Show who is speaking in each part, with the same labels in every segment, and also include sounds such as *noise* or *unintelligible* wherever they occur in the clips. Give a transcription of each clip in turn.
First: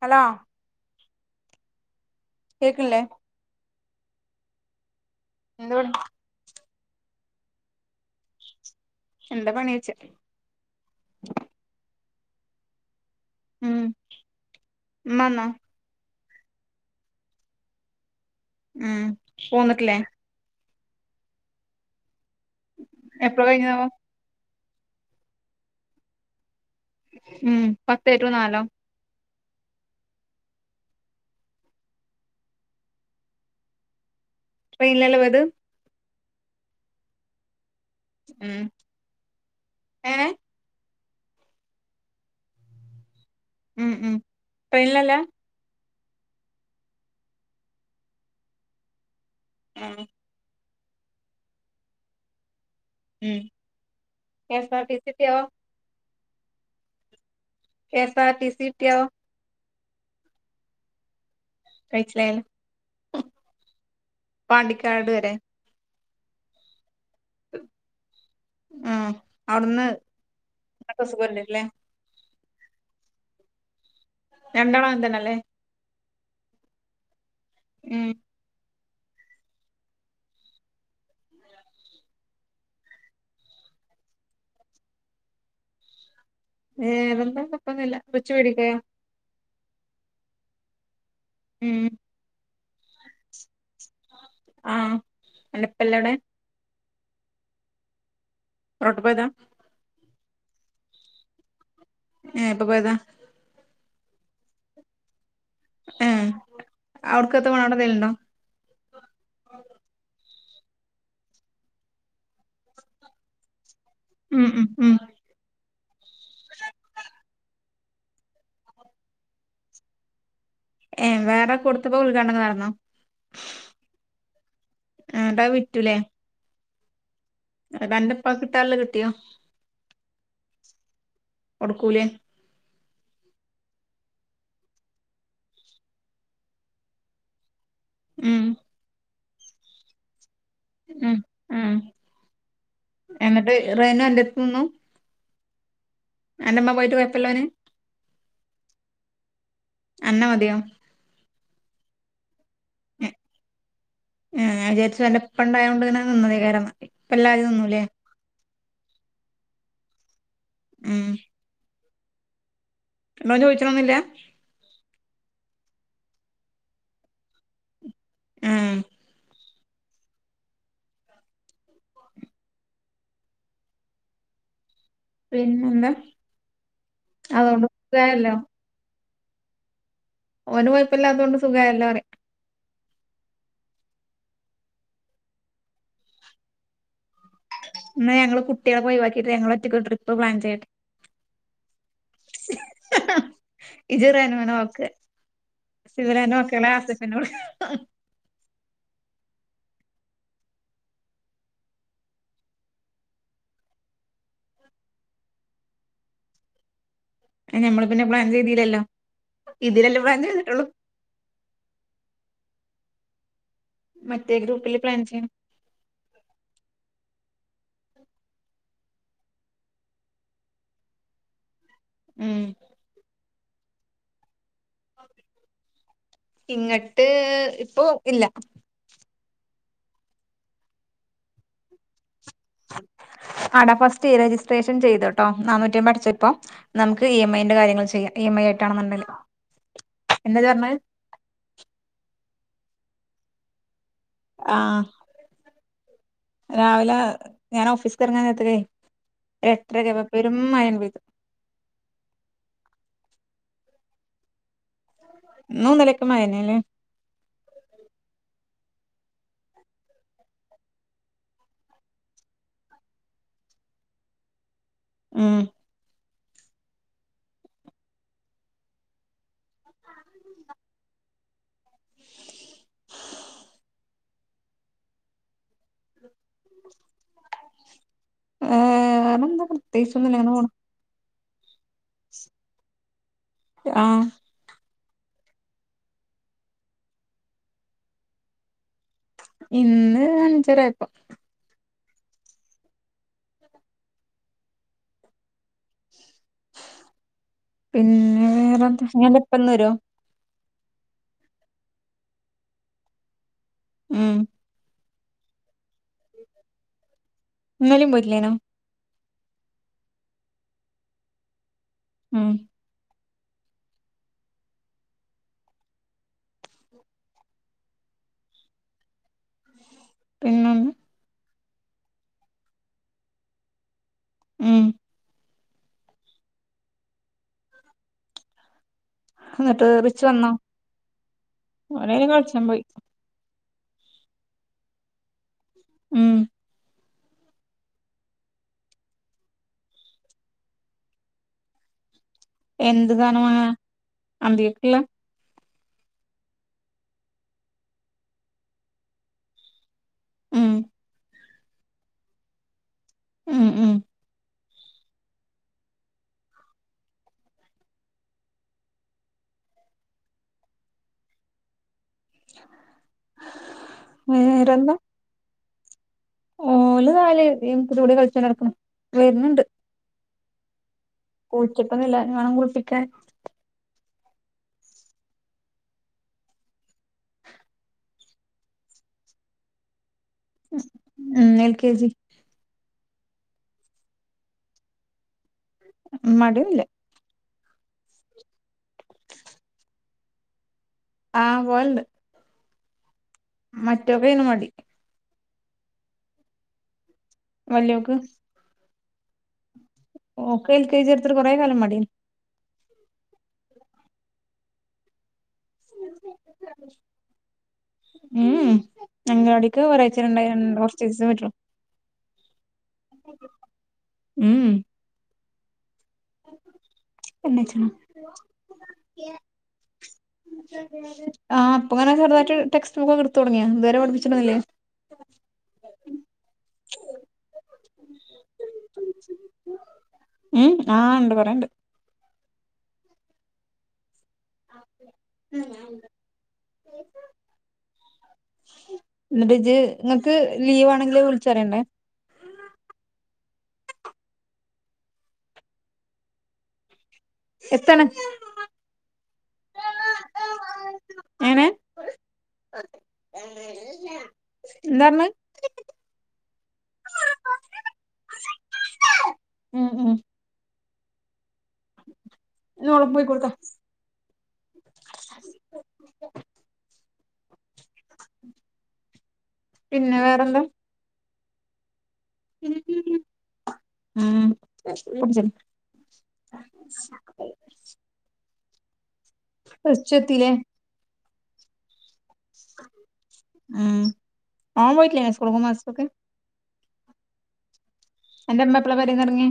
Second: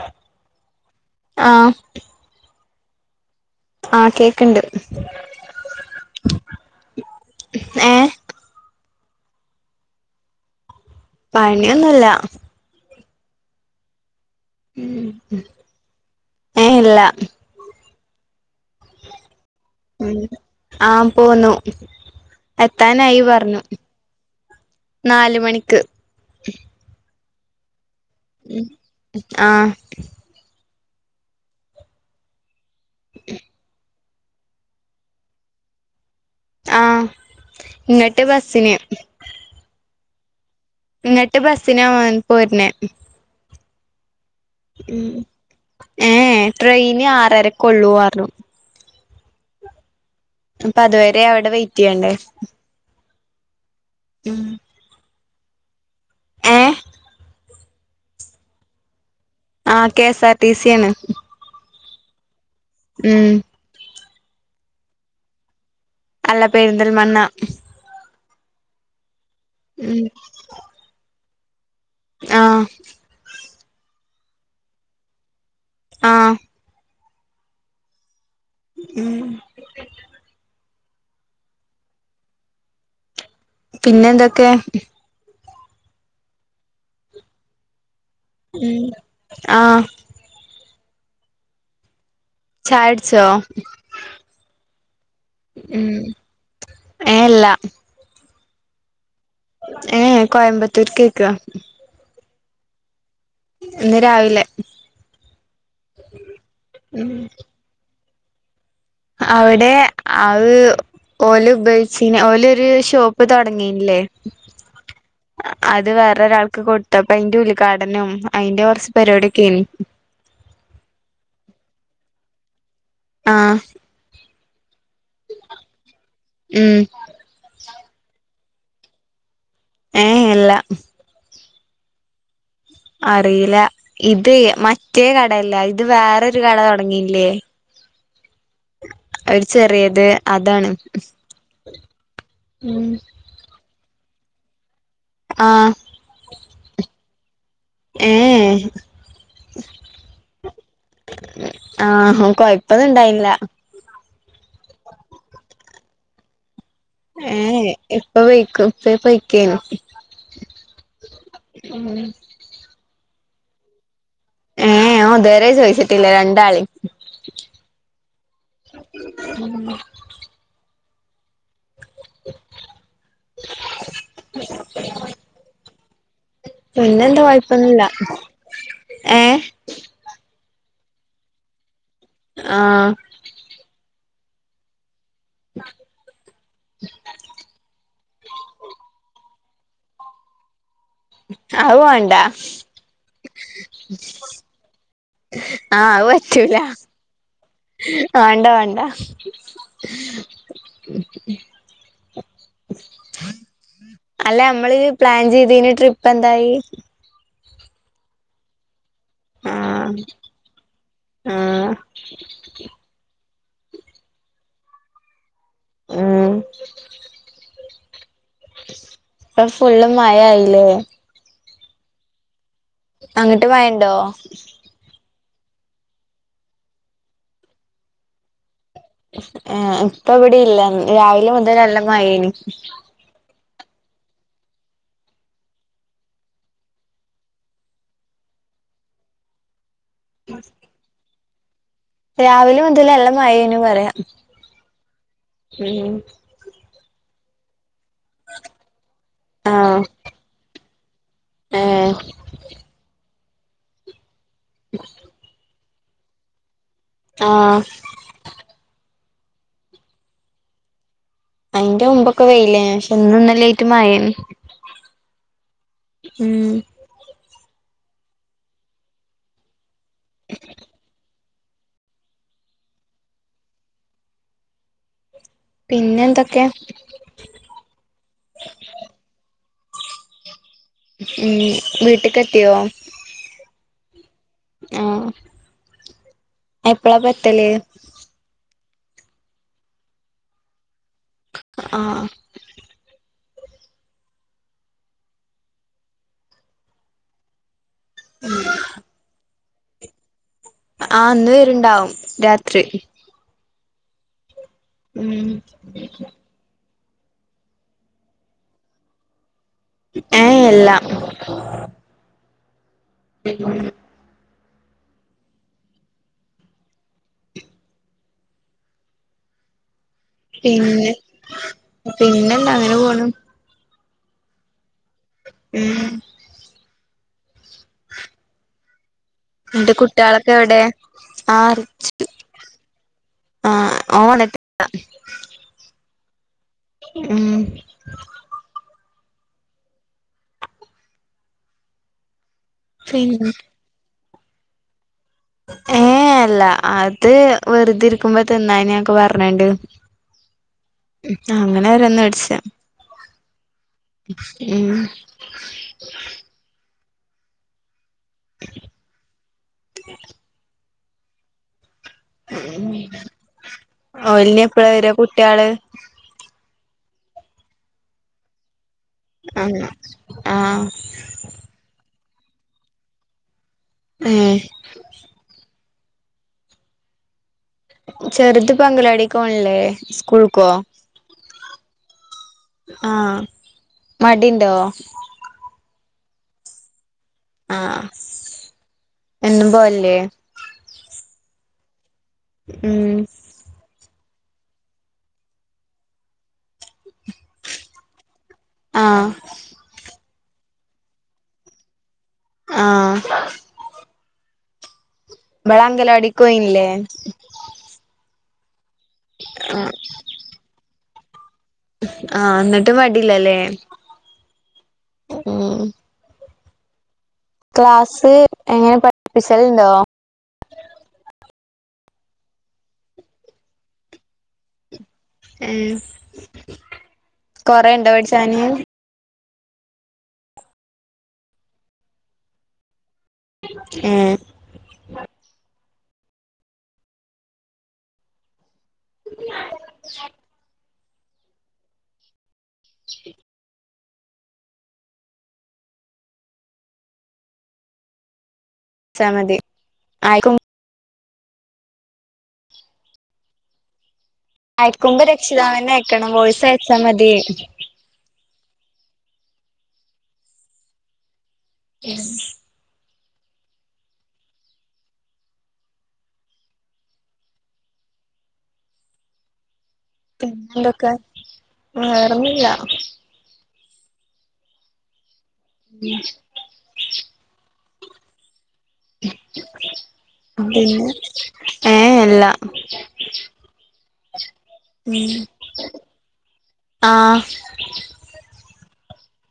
Speaker 1: Hello
Speaker 2: ആഹ
Speaker 1: കേക്കിണില്ലേ
Speaker 2: ആഹ കേക്കണ്ട്
Speaker 1: എന്താപണി
Speaker 2: ആഏ
Speaker 1: എന്താ പണി ചോയ്ച്ച്
Speaker 2: പണിയൊന്നുല്ല
Speaker 1: ഉം
Speaker 2: ഉ
Speaker 1: ഇമ്മന്നോ
Speaker 2: ഏ ഇല്ല
Speaker 1: ഉം പോന്നിട്ടില്ലേ
Speaker 2: ആഹ പോന്നു എത്താനായി
Speaker 1: എപ്പളാ
Speaker 2: പറഞ്ഞു
Speaker 1: കഴിഞ്ഞതാവോ
Speaker 2: നാലു മണിക്ക്
Speaker 1: ഉം പത്തേ റ്റു നാലോ
Speaker 2: ആഹ
Speaker 1: ട്രെയിനിലല്ലേ പോയത്
Speaker 2: ആഹ ഇങ്ങട്ട് ബസിന്
Speaker 1: ഏ
Speaker 2: ഇങ്ങട്ട് ബസ്സിനാ പോരുന്നെ
Speaker 1: ഉം ഉം ട്രെയിന്നല്ല
Speaker 2: ഏ ട്രെയിന് ആറരക്കുള്ളു പറഞ്ഞു
Speaker 1: ആഹ
Speaker 2: അപ്പൊ അതുവരെ അവിടെ വെയിറ്റ് ചെയ്യണ്ടേ
Speaker 1: ഉം K S R T C എത്തിയോ
Speaker 2: ഏ
Speaker 1: K S R T C കിട്ടിയോ
Speaker 2: ആഹ കെഎസ് ആർ ടി സി ആണ്
Speaker 1: കഴിച്ചില്ലേ
Speaker 2: ഉം
Speaker 1: പാണ്ടിക്കാട് വരെ
Speaker 2: അല്ല പെരിന്തൽമണ്ണ
Speaker 1: ഉം അവിടുന്ന്
Speaker 2: ഉം
Speaker 1: സുഖഇല്ല അല്ലെ
Speaker 2: ആഹ
Speaker 1: രണ്ടാളും അങ്ങനെതന്നെ അല്ലെ
Speaker 2: ആഹ
Speaker 1: ഉം
Speaker 2: ഉം പിന്നെന്തൊക്കെ
Speaker 1: വേറെന്താ കുഴപ്പന്നുല്ല കൊച്ചു പഠിക്കാ
Speaker 2: ആ
Speaker 1: ഉം
Speaker 2: ചായട്പ്പോ
Speaker 1: ആഹ അൻ്റപ്പല്ലെ ഔടെ
Speaker 2: ഏല്ല
Speaker 1: റൊട്ട്പോയതാ
Speaker 2: ഏ കോയമ്പത്തൂർക്കോയ്ക്ക.
Speaker 1: ഏ എപ്പൊ പോയതാ
Speaker 2: ഇന്ന് രാവിലെ
Speaker 1: ഏ ഔട്ക്കെത്തപോണ ഔടെ എന്തേലുണ്ടൊ.
Speaker 2: അവിടെ അഅ് ഓല് ഉപയോഗിച്ചിന ഓല് ഒരു ഷോപ്പ് തൊട്ങ്ങി. ല്ലേ
Speaker 1: ഉം ഉം ഉം
Speaker 2: അ. അത് വേറെരാൾക്ക് കൊട്ത്തപ്പൊ ഐൻ്റെ ഉൽഘാടനും ഐൻ്റെ കൊർച്ച് പരിപാടിഒകനി.
Speaker 1: ഏ വേറെ കൊടുത്തപ്പോ ഉൽഘാടനം നട്ന്നോ.
Speaker 2: ആഹ്
Speaker 1: ആ ന്നട്ടവ്വിറ്റൂലെ.
Speaker 2: മ്മ്...
Speaker 1: പ്പാക്ക് കിട്ടാള്ള് കിട്ടിയോ.
Speaker 2: ഏ അല്ല
Speaker 1: കൊടുക്കൂലേ
Speaker 2: അറീല ഇതേ മറ്റേ കടയല്ല ഇത് വേറൊരു കട തൊട്ങ്ങീല്ലേ.
Speaker 1: ഉം
Speaker 2: ഒരു ചെറിയത് അതാണ്
Speaker 1: ഉം
Speaker 2: ഉ
Speaker 1: റനു അൻ്റട്ത്തുന്നു.
Speaker 2: ആഹ
Speaker 1: എന്റെമ്മ പോയിട്ട് കുഴപ്പല്ലന്
Speaker 2: ഏ ഏ
Speaker 1: അന്ന മതിയോ
Speaker 2: ആഹ കൊഴപ്പൊന്നുണ്ടായില്ല.
Speaker 1: എ ഞാൻ വിചരിച്ച് ഇവന്റെ ഇപ്പ ണ്ടായോണ്ട് ങ്ങനെ നിന്ന തൈക്കാരന്ന്.
Speaker 2: ഏ എ ഇപ്പ പയിക്കും ഇപ്പ പയ്ക്കേ ന്നു.
Speaker 1: ഉം
Speaker 2: ഉം ഉം..
Speaker 1: മ്മ ചോയ്ച്ച്ണൊന്നൂല്ല.
Speaker 2: ഞാ ഇതുവരെ ചോയ്ച്ചിട്ടില്ല രണ്ടാളിം.
Speaker 1: ഉം പിന്നെന്താ
Speaker 2: പിന്നെന്താ
Speaker 1: അതുകൊണ്ട്
Speaker 2: കൊഴപ്പന്ന്ല്ല.
Speaker 1: സുഖായല്ലോ
Speaker 2: ഏ
Speaker 1: ഓന് കൊയ്പ്പല്ലാതോണ്ട് സുഖായല്ലോ റ്യ.
Speaker 2: ആ
Speaker 1: ന്ന് ഞങ്ങള് കുട്ട്യളൊക്കെ ഒഴിവാക്കിട്ട് ഞങ്ങള് ഒറ്റക്ക് ഒരു ട്രിപ്പ് പ്ലാൻ ചെയ്യട്ട്
Speaker 2: അഹ് വാണ്ട.
Speaker 1: ഹും ഇജ്റനൂനെ നോക്ക് സിദ്റൻ്റെ മക്കളെ ആസിഫ് നോട്.
Speaker 2: ഹ്.. വാണ്ട വാണ്ടാ ഹ്.. അല്ല മ്മള് പ്ലാൻ ചെയ്തീന ട്രിപ്പ് എന്തായി
Speaker 1: ഞമ്മള് പിന്നെ പ്ലാൻ ചെയ്തില്ലല്ലോ
Speaker 2: ആ
Speaker 1: ഇതിലല്ലേ പ്ലാൻ ചെയ്തിട്ടുള്ളൂ
Speaker 2: ആ
Speaker 1: മറ്റെ ഗ്രൂപ്പിൽ പ്ലാൻ ചെയ്യണം
Speaker 2: മ്മ് ഇപ്പം ഫുള്ള് മഴ ആയില്ലേ
Speaker 1: ഉം
Speaker 2: അങ്ങട്ട് മഴണ്ടോ
Speaker 1: ഇങ്ങട്ട് ഇപ്പൊ ഇല്ല
Speaker 2: ആ ഇപ്പൊ ഇവിടെ ഇല്ല രാവിലെ മുതൽ നല്ല മഴേനി
Speaker 1: ആ ടാ ഫസ്റ്റ് ഈ രജിസ്ട്രേഷൻ ചെയ്ത്ട്ടോ നാന്നൂറ്റിഅമ്പത് അടച്ച് ഇപ്പോം നമുക്ക് ഇ എം ഐ ന്റെ കാര്യങ്ങൾ ചെയ്യാം ഇ എം ഐ എന്താ ഇജ്ജ് പറഞ്ഞെ
Speaker 2: രാവിലെ മുതല് നല്ല മഴേനു പറയ
Speaker 1: ആ രാവിലെ ഞാൻ ഓഫീസ്
Speaker 2: ആഹ്
Speaker 1: *unintelligible* പേരും മഴ പെയ്‌തു
Speaker 2: ഏ *inaudible*
Speaker 1: ഇന്നും ഇന്നാലിം ഒക്കെ മഴ ന്നെ ലെ
Speaker 2: ആ അയിന്റെ മുമ്പൊക്കെ വെയിലേനി പക്ഷെ ഇന്നും ഇന്നലിം ആയിട്ട് മഴയാണ്
Speaker 1: ഉം
Speaker 2: ഉം *inaudible* പിന്നെ എന്തൊക്കെ
Speaker 1: ഏ വേറെ എന്താ പ്രത്യേകിച്ചൊന്നുല്ല അങ്ങനെ പോണു
Speaker 2: ഉം വീട്ട്ക്ക് എത്തിയോ
Speaker 1: ആ
Speaker 2: ആ എപ്പളാ പ്പൊ എത്തല്
Speaker 1: ഇന്ന് അഞ്ചരആയപ്പോ
Speaker 2: ആ
Speaker 1: പിന്നെ വേറെന്താ ഇഞ് അൻ്റെപ്പന്ന് വരോ
Speaker 2: ആ ഇന്ന് വരുണ്ടാവും രാത്രി
Speaker 1: ഉം
Speaker 2: ഉം
Speaker 1: ഇന്നലിം പോയ്ട്ടില്ലെനിയോ
Speaker 2: ഏ ഇല്ലാ
Speaker 1: ഉം
Speaker 2: *inaudible*
Speaker 1: പിന്നെന്ന്
Speaker 2: പിന്നെ പിന്നെന്താ അങ്ങനെ പോണു
Speaker 1: ഉം
Speaker 2: ഉം *inaudible*
Speaker 1: എന്നിട്ട്
Speaker 2: ന്നട്ട്
Speaker 1: റിച്ച് വന്നോ
Speaker 2: കുട്ട്യേളൊക്കെ എവിടെ ആറ്ച്ച്
Speaker 1: ഓനയ്ന് കളിച്ചാൻ പോയി
Speaker 2: ആഹ ഓന് വന്നിട്ടില്ല
Speaker 1: ഉം
Speaker 2: ഉം
Speaker 1: എന്ത് സാനം
Speaker 2: പിന്നെ
Speaker 1: വാങ്ങ അന്ദികക്ക്ള്ള
Speaker 2: ഏ അല്ല അത് വെറുതിരിക്കുമ്പോ തിന്നാനൊക്കെ പറഞാണ്ട്
Speaker 1: ഉം
Speaker 2: അങ്ങനെ ഓരോന്ന് വെടിച്ച
Speaker 1: ഉം ഉം
Speaker 2: ഉം *inaudible* ഓലിനി എപ്പഴാ
Speaker 1: വേറെന്താ
Speaker 2: വരാ കുട്ട്യാള്
Speaker 1: ഓല് നാല് ടീമ്സിന്റെ കൂടെ കളിച്ചാണ്ട് നടക്കണ്
Speaker 2: ആഹ് ആഹ്
Speaker 1: കുളിച്ചിട്ടൊന്നുല്ല ഇനിവേണം കുളുപ്പിക്കാൻ
Speaker 2: ഏ ചെറുത് ഇപ്പൊ അംഗനവാടിക്ക് പോകുന്നില്ലേ
Speaker 1: ഉം എൽ കെ ജി
Speaker 2: ആഹ മടിണ്ടോ
Speaker 1: മടിയൊന്നുല്ല
Speaker 2: ആ എന്നും പോവല്ലേ
Speaker 1: ആ പോവൽണ്ട്
Speaker 2: ഉം
Speaker 1: മറ്റോക്കെനു മടി വല്ലോക്ക്
Speaker 2: ആഹ്
Speaker 1: ഓക്ക് എൽ കെ ജി എടുത്തിട്ട് കൊറേ കാലം മടി
Speaker 2: ആഹ് ഇവൾ അങ്കലാടിക്കോയില്ലേ
Speaker 1: മ് മ് അംഗനവാടിക്ക് ഒരാഴ്ചേ രണ്ടായിരം രണ്ട് കുർചിസം പോയിട്ടൊള്ളൂ
Speaker 2: ആഹ് ന്നിട്ട് മടില്ലാലേ
Speaker 1: ഉം
Speaker 2: ഉം
Speaker 1: പിന്നെ
Speaker 2: ക്ലാസ് എങ്ങനെ പഠിപ്പിച്ചലുണ്ടോ
Speaker 1: ആഹ് ഇപ്പങ്ങനെ ചെറുതായിട്ട് ടെസ്റ്റ് ബുക്കൊക്കെ എടുത്ത് തുടങ്ങിയാ ഇതുവരെ പഠിപ്പിച്ചിട്ടൊന്നൂല്ല്യേ
Speaker 2: ഹ്മ് കൊറെണ്ടോ പഠിച്ചാന്
Speaker 1: ഉം ആഹ് ഉണ്ട് കുറേയുണ്ട്
Speaker 2: ഉം
Speaker 1: *inaudible* എന്നിട്ട് ജ്ജ് നിങ്ങക്ക് ലീവാണെങ്കിൽ വിളിച്ചറിയണ്ടേ എത്തന
Speaker 2: ച്ചാമതി ആയിക്ക
Speaker 1: എങ്ങനെ എന്താ
Speaker 2: അയക്കുമ്പ
Speaker 1: പറഞ്ഞ്
Speaker 2: രക്ഷിതാവാന്നെ അയക്കണം വോയ്സ് അയച്ചാ മതി
Speaker 1: ഉം ഉം
Speaker 2: യെസ്
Speaker 1: ഇന്ന് ഓളെ പോയി കൊടുത്തോ
Speaker 2: പിന്നെ എന്തൊക്കെ വേറൊന്നുല്ല
Speaker 1: ഉം റിച്ചു എത്തില്ലേ
Speaker 2: പിന്നെ ഏ അല്ല
Speaker 1: ഓമ്പോയിട്ടില്ലേ സ്‌കൂൾക്കും മദ്രസികൊക്കെ
Speaker 2: ആഹ്
Speaker 1: അന്റെയുമ്മ എപ്പളാ പേരന്ന്റങ്ങി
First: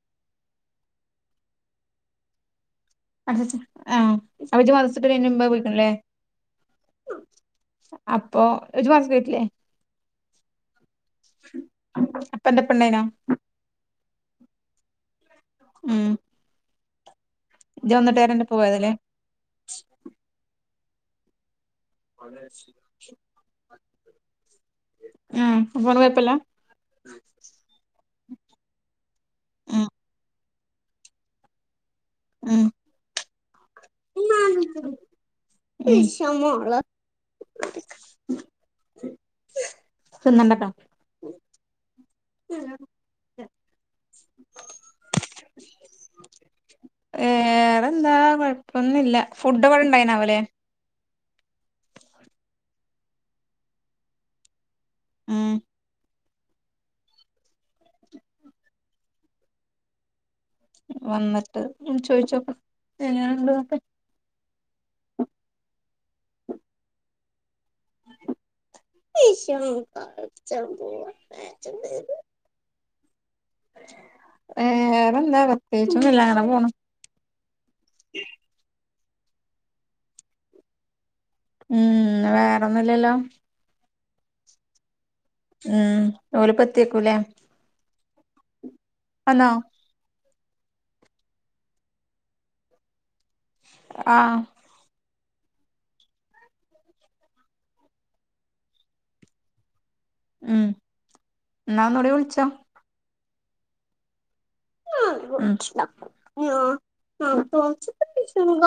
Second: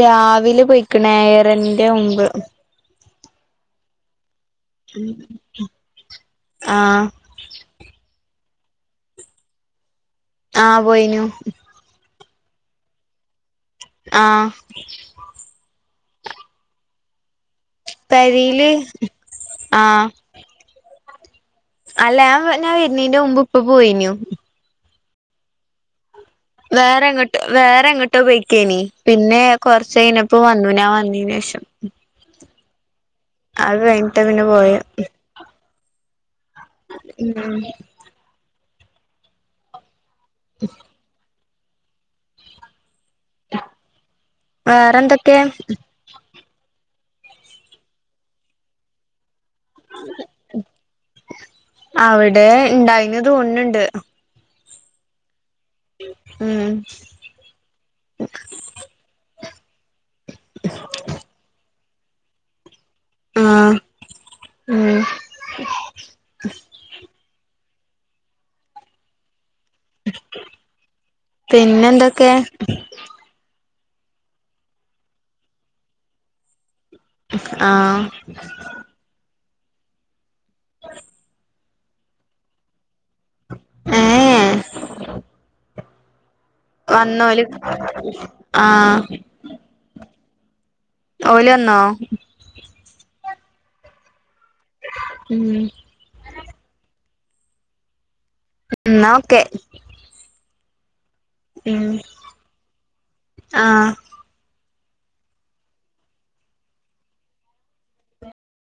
Speaker 2: രാവിലെ പോയിക്കണ് ഏഴരൻ്റെ മുമ്പ്
Speaker 1: ആഹ് അപ്പോജ്ജ് മദ്രസിക്ക് വരുന്നേ മുമ്പേ വിടുമല്ലേ
Speaker 2: ആഹ്
Speaker 1: ഇപ്പൊ ഇജ്ജ് മദ്രസക്ക് പോയിട്ടില്ലേ
Speaker 2: ആഹ് പോയിനു
Speaker 1: പ്പൊ അൻ്റെപ്പ ഇണ്ടായിനോ
Speaker 2: ആഹ്
Speaker 1: ഉം ഇജ്ജ് വന്നിട്ട് നേരെ അന്റെ ഉപ്പ
Speaker 2: പേരേൽ
Speaker 1: പോയതാല്ലേ
Speaker 2: ആ അല്ല ഞാൻ വരുന്നീന്റെ മുമ്പ് ഇപ്പ പോയിനു
Speaker 1: ഉം അപ്പോന് കൊഴുപ്പല്ല
Speaker 2: വേറെ എങ്ങോട്ട് വേറെ എങ്ങോട്ടോ പോയിക്കാനി പിന്നെ
Speaker 1: ഉം
Speaker 2: കൊറച്ച ഇപ്പൊ വന്നു ഞാൻ വന്നിന് ശേഷം
Speaker 1: മ്
Speaker 2: അത് കഴിഞ്ഞിട്ട് പിന്നെ പോയ
Speaker 1: വിഷമ *unintelligible* തിന്നണ്ടാട്ടോ മ്
Speaker 2: വേറെന്തൊക്കെ
Speaker 1: വേറെന്താ കൊഴപ്പൊന്നുല്ല ഫുഡ് അവിടെ ഇണ്ടായിനാവലെ
Speaker 2: അവിടെ ഉണ്ടായിന്ന തോന്നണ്ട്
Speaker 1: മ്
Speaker 2: ഉം
Speaker 1: വന്നിട്ട് ചോദിച്ചോക്കണം എങ്ങനെണ്ട്
Speaker 2: ആഹ് ഉം പിന്നെന്തൊക്കെ
Speaker 1: *unintelligible* വേറെന്താ പ്രത്യേകിച്ചൊന്നൂല്ല അങ്ങനെ പോണു
Speaker 2: ആ
Speaker 1: മ് വേറൊന്നുംല്ലല്ലോ
Speaker 2: ആ
Speaker 1: മ്
Speaker 2: വന്നല് ആ
Speaker 1: വന്നോ
Speaker 2: ഓലന്നോ
Speaker 1: ആ
Speaker 2: മ് എന്നാ ഓക്കെ
Speaker 1: മ് എന്നാ ഒന്നൂടി വിളിച്ചോ
Speaker 2: ആ
Speaker 1: *unintelligible*